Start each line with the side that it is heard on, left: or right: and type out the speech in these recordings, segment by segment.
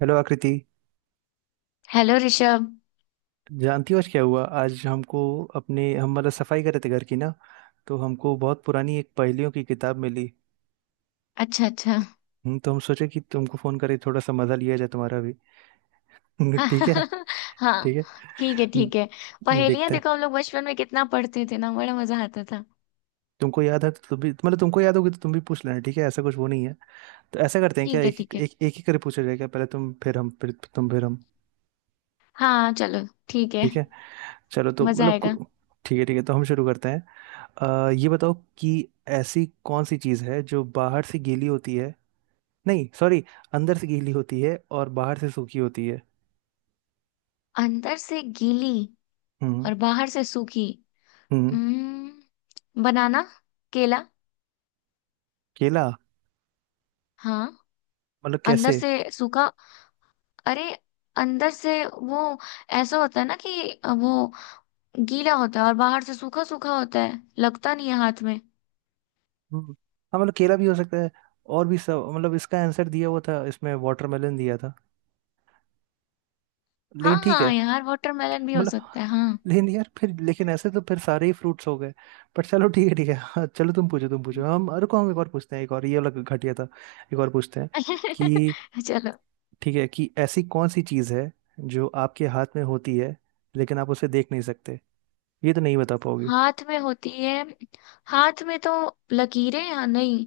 right: Hello Aakriti.
left: Hello Rishabh.
right: जानती हो आज क्या हुआ? आज हमको अपने हम मतलब सफाई कर रहे थे घर की ना। तो हमको बहुत पुरानी एक पहेलियों की किताब मिली।
left: अच्छा अच्छा।
right: तो हम सोचे कि तुमको फोन करें, थोड़ा सा मजा लिया जाए तुम्हारा भी। ठीक है। ठीक
left: हाँ,
right: है।
left: ठीक है
right: हम्म,
left: ठीक है। पहेलियां
right: देखते हैं।
left: देखो, हम लोग बचपन में कितना पढ़ते थे ना, बड़ा मजा आता था।
right: तुमको याद है तो तुम भी, मतलब तुमको याद होगी तो तुम भी पूछ लेना। ठीक है, ऐसा कुछ वो नहीं है। तो ऐसा करते हैं, क्या
left: ठीक है ठीक है।
right: एक ही करके पूछा जाएगा, पहले तुम फिर हम फिर तुम फिर हम।
left: हाँ चलो ठीक है।
right: ठीक है। चलो तो
left: मजा
right: मतलब
left: आएगा।
right: ठीक है ठीक है, तो हम शुरू करते हैं। ये बताओ कि ऐसी कौन सी चीज़ है जो बाहर से गीली होती है, नहीं सॉरी, अंदर से गीली होती है और बाहर से सूखी होती है।
left: अंदर से गीली
right: हम्म,
left: और बाहर से सूखी।
right: हम्म।
left: बनाना। केला।
right: केला।
left: हाँ।
right: मतलब
left: अंदर
right: कैसे?
left: से सूखा। अरे, अंदर से वो ऐसा होता है ना कि वो गीला होता है और बाहर से सूखा सूखा होता है, लगता नहीं है हाथ में।
right: हम्म हाँ मतलब केला भी हो सकता है, और भी सब। मतलब इसका आंसर दिया हुआ था इसमें, वाटरमेलन दिया था।
left: हाँ
right: लेकिन ठीक है।
left: हाँ यार, वाटरमेलन भी हो
right: मतलब,
left: सकता है। हाँ।
right: लेकिन यार फिर, लेकिन ऐसे तो फिर सारे ही फ्रूट्स हो गए। पर चलो ठीक है ठीक है। हाँ, चलो तुम पूछो तुम पूछो। हम अरे को हम एक और पूछते हैं, एक और, ये वाला घटिया था। एक और पूछते हैं कि,
left: चलो।
right: ठीक है कि ऐसी कौन सी चीज़ है जो आपके हाथ में होती है लेकिन आप उसे देख नहीं सकते? ये तो नहीं बता पाओगे।
left: हाथ में होती है। हाथ में तो लकीरें या नहीं।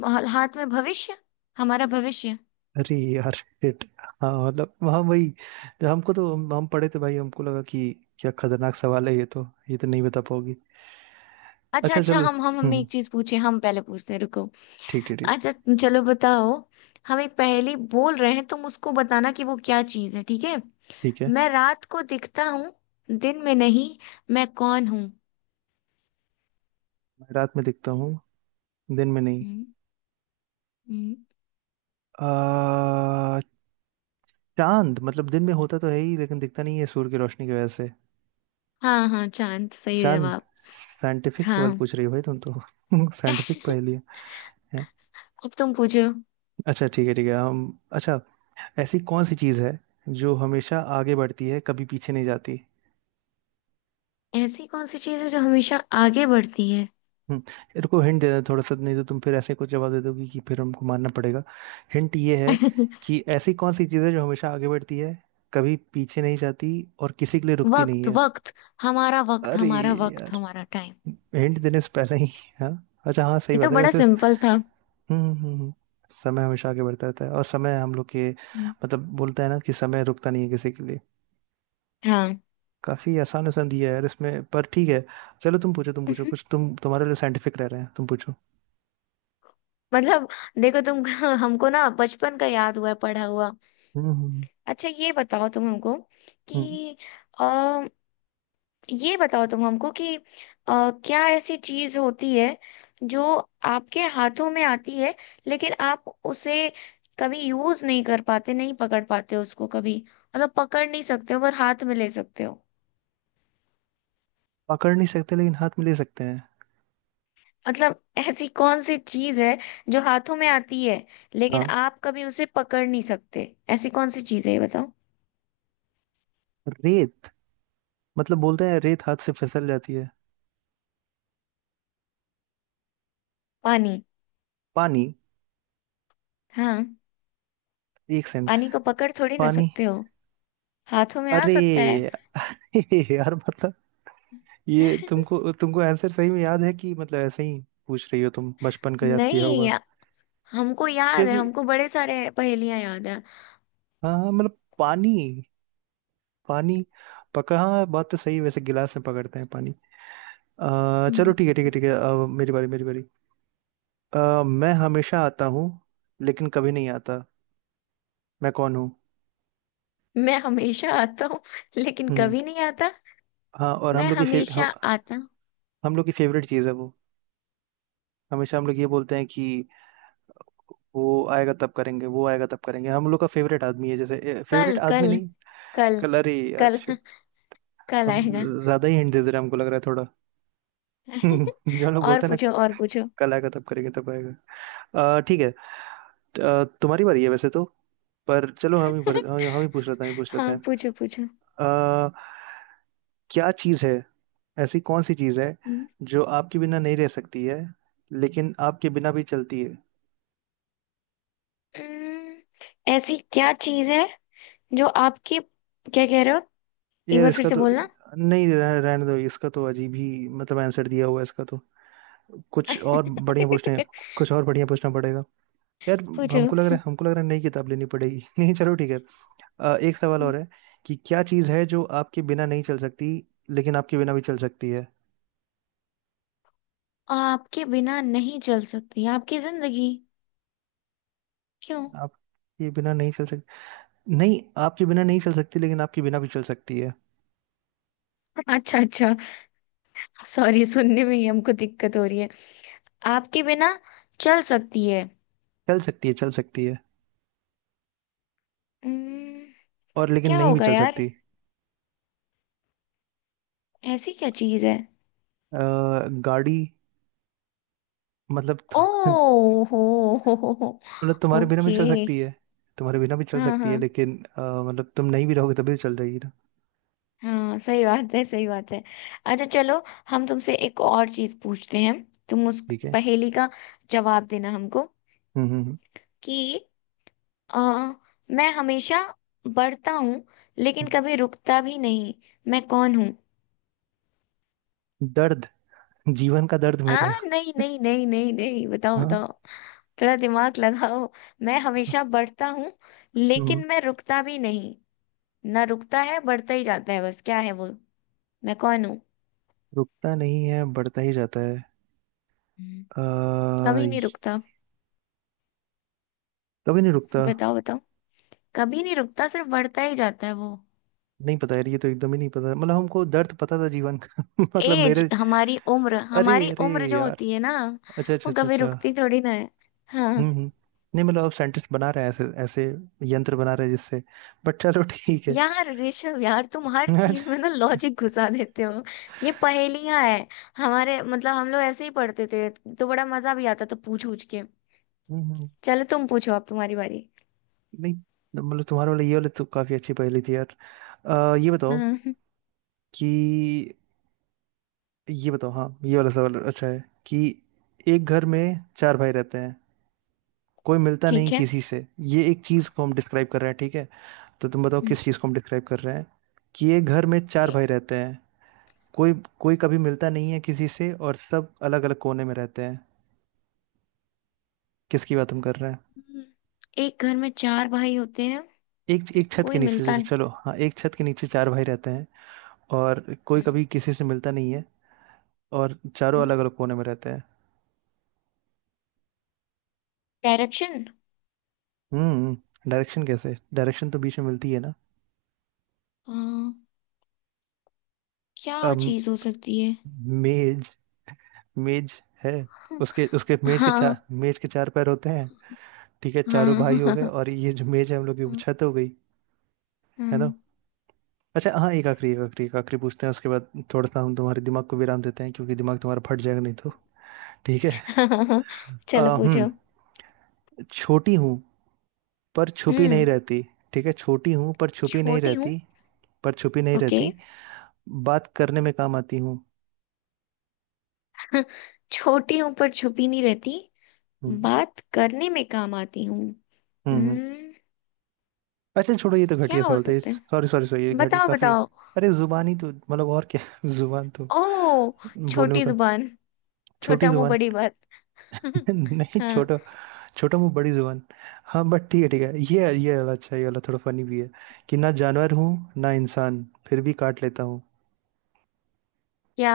left: हाथ में भविष्य। हमारा भविष्य।
right: अरे यार shit। हाँ मतलब, हाँ वही। जब हमको, तो हम पढ़े थे भाई, हमको लगा कि क्या खतरनाक सवाल है, ये तो नहीं बता पाओगी।
left: अच्छा
right: अच्छा
left: अच्छा,
right: चलो।
left: हम हमें
right: हम्म।
left: एक चीज पूछे, हम पहले पूछते हैं, रुको।
right: ठीक ठीक ठीक।
left: अच्छा चलो, बताओ। हम एक पहेली बोल रहे हैं, तुम उसको बताना कि वो क्या चीज है, ठीक है।
right: ठीक है।
left: मैं रात को दिखता हूँ, दिन में नहीं। मैं कौन हूँ।
right: मैं रात में दिखता हूँ दिन में नहीं।
left: हम्म, हम्म।
right: आ, चांद, मतलब दिन में होता तो है ही लेकिन दिखता नहीं है सूर्य की रोशनी की वजह से।
left: हाँ हाँ, चांद सही
right: चांद।
left: जवाब।
right: साइंटिफिक सवाल
left: हाँ।
right: पूछ रही हो भाई तुम तो, साइंटिफिक पहेली है।
left: अब तुम पूछो।
right: अच्छा ठीक है हम, अच्छा ऐसी कौन सी चीज़ है जो हमेशा आगे बढ़ती है कभी पीछे नहीं जाती?
left: ऐसी कौन सी चीज है जो हमेशा आगे बढ़ती है।
right: रुको हिंट दे दें थोड़ा सा, नहीं तो तुम फिर ऐसे कुछ जवाब दे दोगी कि फिर हमको मानना पड़ेगा। हिंट ये है कि ऐसी कौन सी चीज़ है जो हमेशा आगे बढ़ती है कभी पीछे नहीं जाती और किसी के लिए रुकती नहीं
left: वक्त
right: है?
left: वक्त। हमारा वक्त,
right: अरे
left: हमारा वक्त,
right: यार,
left: हमारा टाइम।
right: हिंट देने से पहले ही। हाँ, अच्छा हाँ सही
left: ये
right: बात
left: तो
right: है
left: बड़ा
right: वैसे।
left: सिंपल था।
right: समय हमेशा आगे बढ़ता रहता है, और समय हम लोग के
left: हम्म,
right: मतलब बोलते हैं ना कि समय रुकता नहीं है किसी के लिए।
left: हाँ।
right: काफी आसान आसान दिया है यार इसमें, पर ठीक है। चलो तुम पूछो कुछ, तुम तुम्हारे लिए साइंटिफिक रह रहे हैं, तुम पूछो।
left: मतलब देखो तुम, हमको ना बचपन का याद हुआ है पढ़ा हुआ।
right: हम्म हम्म
left: अच्छा ये बताओ तुम हमको
right: हम्म।
left: कि ये बताओ तुम हमको कि क्या ऐसी चीज होती है जो आपके हाथों में आती है, लेकिन आप उसे कभी यूज नहीं कर पाते, नहीं पकड़ पाते उसको कभी, मतलब पकड़ नहीं सकते हो पर हाथ में ले सकते हो।
right: पकड़ नहीं सकते लेकिन हाथ में ले सकते हैं।
left: मतलब ऐसी कौन सी चीज है जो हाथों में आती है लेकिन
right: हाँ।
left: आप कभी उसे पकड़ नहीं सकते। ऐसी कौन सी चीज है ये बताओ।
right: रेत, मतलब बोलते हैं रेत हाथ से फिसल जाती है।
left: पानी।
right: पानी।
left: हाँ,
right: एक सेकंड।
left: पानी को पकड़ थोड़ी ना
right: पानी।
left: सकते हो। हाथों में आ
right: अरे
left: सकता है।
right: यार, मतलब ये तुमको, तुमको आंसर सही में याद है कि मतलब ऐसे ही पूछ रही हो तुम बचपन का याद किया
left: नहीं,
right: होगा
left: हमको याद है,
right: क्योंकि।
left: हमको बड़े सारे पहेलियां याद है।
right: हाँ हाँ, मतलब पानी। पानी पकड़, हाँ बात तो सही है वैसे, गिलास में पकड़ते हैं पानी। चलो
left: हम्म।
right: ठीक है ठीक है ठीक है, अब मेरी बारी मेरी बारी। मैं हमेशा आता हूँ लेकिन कभी नहीं आता। मैं कौन हूँ?
left: मैं हमेशा आता हूँ लेकिन
right: हम्म
left: कभी नहीं आता।
right: हाँ, और हम
left: मैं
right: लोग की
left: हमेशा आता हूँ।
right: हम लोग की फेवरेट चीज़ है वो, हमेशा हम लोग ये बोलते हैं कि वो आएगा तब करेंगे, वो आएगा तब करेंगे। हम लोग का फेवरेट आदमी है जैसे, फेवरेट
left: कल
right: आदमी
left: कल।
right: नहीं।
left: कल।
right: कलर ही यार
left: कल।
right: shit,
left: कल
right: हम
left: आएगा।
right: ज्यादा ही हिंट दे दे रहे हैं हमको लग रहा है थोड़ा। जो हम लोग
left: और
right: बोलते हैं ना,
left: पूछो और पूछो।
right: कल आएगा तब करेंगे, तब आएगा। ठीक है। तुम्हारी बारी है वैसे तो, पर चलो हम ही भर, हम ही पूछ लेते हैं, हम ही पूछ लेते
left: हाँ
right: हैं।
left: पूछो पूछो।
right: अ, क्या चीज़ है, ऐसी कौन सी चीज़ है
left: हम्म,
right: जो आपके बिना नहीं रह सकती है लेकिन आपके बिना भी चलती है?
left: हम्म, ऐसी क्या चीज है जो आपके, क्या कह रहे हो? एक
right: यार
left: बार फिर
right: इसका
left: से
right: तो
left: बोलना।
right: नहीं रहने दो, इसका तो अजीब ही मतलब आंसर दिया हुआ है इसका तो। कुछ और बढ़िया पूछने, कुछ और बढ़िया पूछना पड़ेगा यार।
left: पूछो।
right: हमको लग रहा है हमको लग रहा है नई किताब लेनी पड़ेगी। नहीं चलो ठीक है। एक सवाल और है कि क्या चीज़ है जो आपके बिना नहीं चल सकती लेकिन आपके बिना भी चल सकती है?
left: आपके बिना नहीं चल सकती आपकी जिंदगी। क्यों?
right: आपके बिना नहीं चल सकती? नहीं, आपके बिना नहीं चल सकती लेकिन आपके बिना भी चल सकती है।
left: अच्छा अच्छा, सॉरी सुनने में ही हमको दिक्कत हो रही है। आपके बिना चल सकती है।
right: चल सकती है चल सकती है,
left: हम्म,
right: और लेकिन
left: क्या
right: नहीं भी
left: होगा
right: चल
left: यार,
right: सकती।
left: ऐसी क्या चीज है?
right: अ, गाड़ी। मतलब
left: ओ, हो हो हो।
right: मतलब तुम्हारे बिना
left: ओके।
right: भी चल सकती है, तुम्हारे बिना भी चल
left: हाँ
right: सकती
left: हाँ,
right: है लेकिन मतलब तुम नहीं भी रहोगे तभी तो चल जाएगी ना।
left: हाँ सही बात है, सही बात है। अच्छा चलो, हम तुमसे एक और चीज पूछते हैं, तुम उस
right: ठीक है।
left: पहेली का जवाब देना हमको
right: हम्म हम्म हम्म।
left: कि अ, मैं हमेशा बढ़ता हूँ लेकिन
right: हम्म।
left: कभी रुकता भी नहीं। मैं कौन हूँ?
right: दर्द। जीवन का दर्द
left: आ
right: मेरे।
left: नहीं नहीं नहीं नहीं नहीं, बताओ
right: हाँ।
left: बताओ, थोड़ा दिमाग लगाओ। मैं हमेशा बढ़ता हूँ
right: हम्म
left: लेकिन मैं रुकता भी नहीं। ना रुकता है, बढ़ता ही जाता है बस, क्या है वो? मैं कौन हूँ?
right: रुकता नहीं है बढ़ता ही जाता है।
left: हम्म,
right: अ
left: कभी नहीं रुकता।
right: कभी नहीं रुकता।
left: बताओ बताओ। कभी नहीं रुकता, सिर्फ बढ़ता ही जाता है वो।
right: नहीं पता यार, ये तो एकदम ही नहीं पता, मतलब हमको दर्द पता था जीवन का। मतलब
left: एज,
right: मेरे।
left: हमारी उम्र,
right: अरे
left: हमारी
right: अरे
left: उम्र जो
right: यार,
left: होती है ना,
right: अच्छा अच्छा
left: वो
right: अच्छा
left: कभी
right: अच्छा।
left: रुकती थोड़ी ना है। हाँ।
right: हम्म हम्म नहीं मतलब, अब साइंटिस्ट बना रहे हैं ऐसे ऐसे यंत्र बना रहे हैं जिससे, बट चलो ठीक है।
left: यार ऋषभ, यार तुम हर
right: यार।
left: चीज में ना लॉजिक घुसा देते हो। ये पहेलियां है, हमारे मतलब हम लोग ऐसे ही पढ़ते थे, तो बड़ा मजा भी आता था पूछ पूछ के।
right: हम्म हम्म,
left: चलो तुम पूछो, अब तुम्हारी बारी।
right: नहीं मतलब तुम्हारा वाला, ये वाला तो काफी अच्छी पहेली थी यार। ये बताओ
left: हम्म,
right: कि, ये बताओ, हाँ ये वाला सवाल अच्छा है कि एक घर में चार भाई रहते हैं, कोई मिलता नहीं
left: ठीक है।
right: किसी से। ये एक चीज को हम डिस्क्राइब कर रहे हैं ठीक है, तो तुम बताओ
left: हम्म।
right: किस चीज को हम डिस्क्राइब कर रहे हैं कि ये घर में चार भाई रहते हैं, कोई कोई कभी मिलता नहीं है किसी से और सब अलग अलग कोने में रहते हैं। किसकी बात हम कर रहे हैं?
left: हम्म, एक घर में चार भाई होते हैं।
right: एक एक छत के
left: कोई
right: नीचे,
left: मिलता
right: चलो चलो, हाँ एक छत के नीचे चार भाई रहते हैं और कोई
left: नहीं।
right: कभी किसी से मिलता नहीं है और चारों अलग अलग कोने में रहते हैं।
left: डायरेक्शन।
right: हम्म डायरेक्शन? कैसे डायरेक्शन? तो बीच में मिलती है ना।
left: हाँ, क्या
right: अम,
left: चीज हो सकती है?
right: मेज। मेज है।
left: हाँ
right: उसके उसके मेज के चार, मेज के चार पैर होते हैं, ठीक है चारों
left: हाँ हाँ।
right: भाई हो गए,
left: हाँ,
right: और ये जो मेज है हम लोग की वो छत हो गई। है ना? अच्छा हाँ, एक आखिरी एक आखिरी एक आखिरी पूछते हैं, उसके बाद थोड़ा सा हम तुम्हारे दिमाग को विराम देते हैं क्योंकि दिमाग तुम्हारा फट जाएगा नहीं तो। ठीक है।
left: हाँ, चलो
right: आ, हम्म
left: पूछो।
right: छोटी हूँ पर छुपी नहीं
left: हम्म
right: रहती। ठीक है, छोटी हूँ पर छुपी नहीं
left: छोटी हूँ।
right: रहती, पर छुपी नहीं
left: ओके।
right: रहती, बात करने में काम आती हूँ।
left: छोटी हूँ पर छुपी नहीं रहती।
right: हम्म
left: बात करने में काम आती हूँ।
right: हम्म हम्म।
left: हम्म
right: अच्छा छोड़ो, ये तो घटिया
left: क्या हो
right: सवाल था,
left: सकता है?
right: सॉरी सॉरी सॉरी, ये घटी
left: बताओ
right: काफी।
left: बताओ।
right: अरे जुबान ही तो, मतलब और क्या। जुबान तो
left: ओ,
right: बोलने
left: छोटी
right: का,
left: जुबान।
right: छोटी
left: छोटा मुंह
right: जुबान।
left: बड़ी बात।
right: नहीं
left: हाँ।
right: छोटा, छोटा मुंह बड़ी जुबान। हाँ बट ठीक है ठीक है, ये वाला अच्छा है, ये वाला थोड़ा फनी भी है कि ना जानवर हूँ ना इंसान फिर भी काट लेता हूँ।
left: क्या?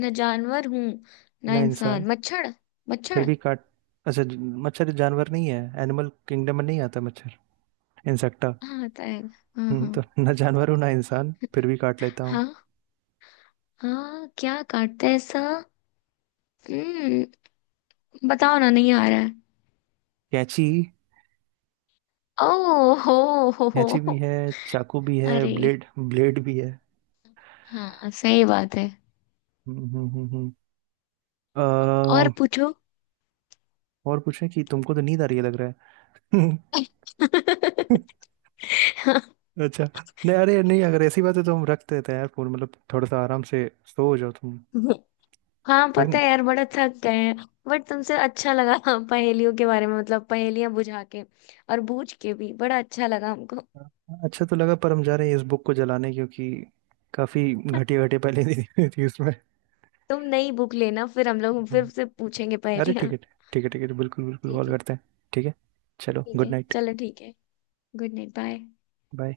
left: न जानवर हूँ न
right: ना इंसान
left: इंसान, मच्छर।
right: फिर
left: मच्छर।
right: भी काट। अच्छा मच्छर जानवर नहीं है, एनिमल किंगडम में नहीं आता मच्छर, इंसेक्टा।
left: हाँ होता है। हाँ हाँ।
right: तो ना जानवर हूँ ना इंसान फिर भी काट लेता हूँ।
left: हाँ। हाँ, क्या काटता है ऐसा? हम्म बताओ ना, नहीं आ रहा है।
right: कैंची।
left: ओ हो, हो हो।
right: कैंची भी है, चाकू भी है,
left: अरे,
right: ब्लेड ब्लेड भी है।
left: हाँ सही बात है।
right: हम्म हम्म हम्म हम्म। अ,
left: और पूछो।
right: और पूछे कि, तुमको तो नींद आ रही है लग रहा है।
left: हाँ।
right: अच्छा। नहीं अरे नहीं, अगर ऐसी बात है तो हम रख देते हैं यार फोन, मतलब थोड़ा सा आराम से सो जाओ तुम।
left: हाँ
right: थक।
left: पता है यार, बड़ा थक गए हैं। बट तुमसे अच्छा लगा, पहेलियों के बारे में मतलब पहेलियां बुझा के और बूझ के भी बड़ा अच्छा लगा हमको।
right: अच्छा तो लगा, पर हम जा रहे हैं इस बुक को जलाने क्योंकि काफी घटिया घटिया पहले दी हुई थी उसमें।
left: तुम नई बुक लेना, फिर हम लोग फिर
right: हम,
left: से पूछेंगे
right: अरे
left: पहेलियां।
right: ठीक है ठीक है ठीक है, बिल्कुल बिल्कुल कॉल
left: ठीक है
right: करते हैं। ठीक है। चलो
left: ठीक
right: गुड
left: है,
right: नाइट।
left: चलो ठीक है। Good night, bye.
right: बाय।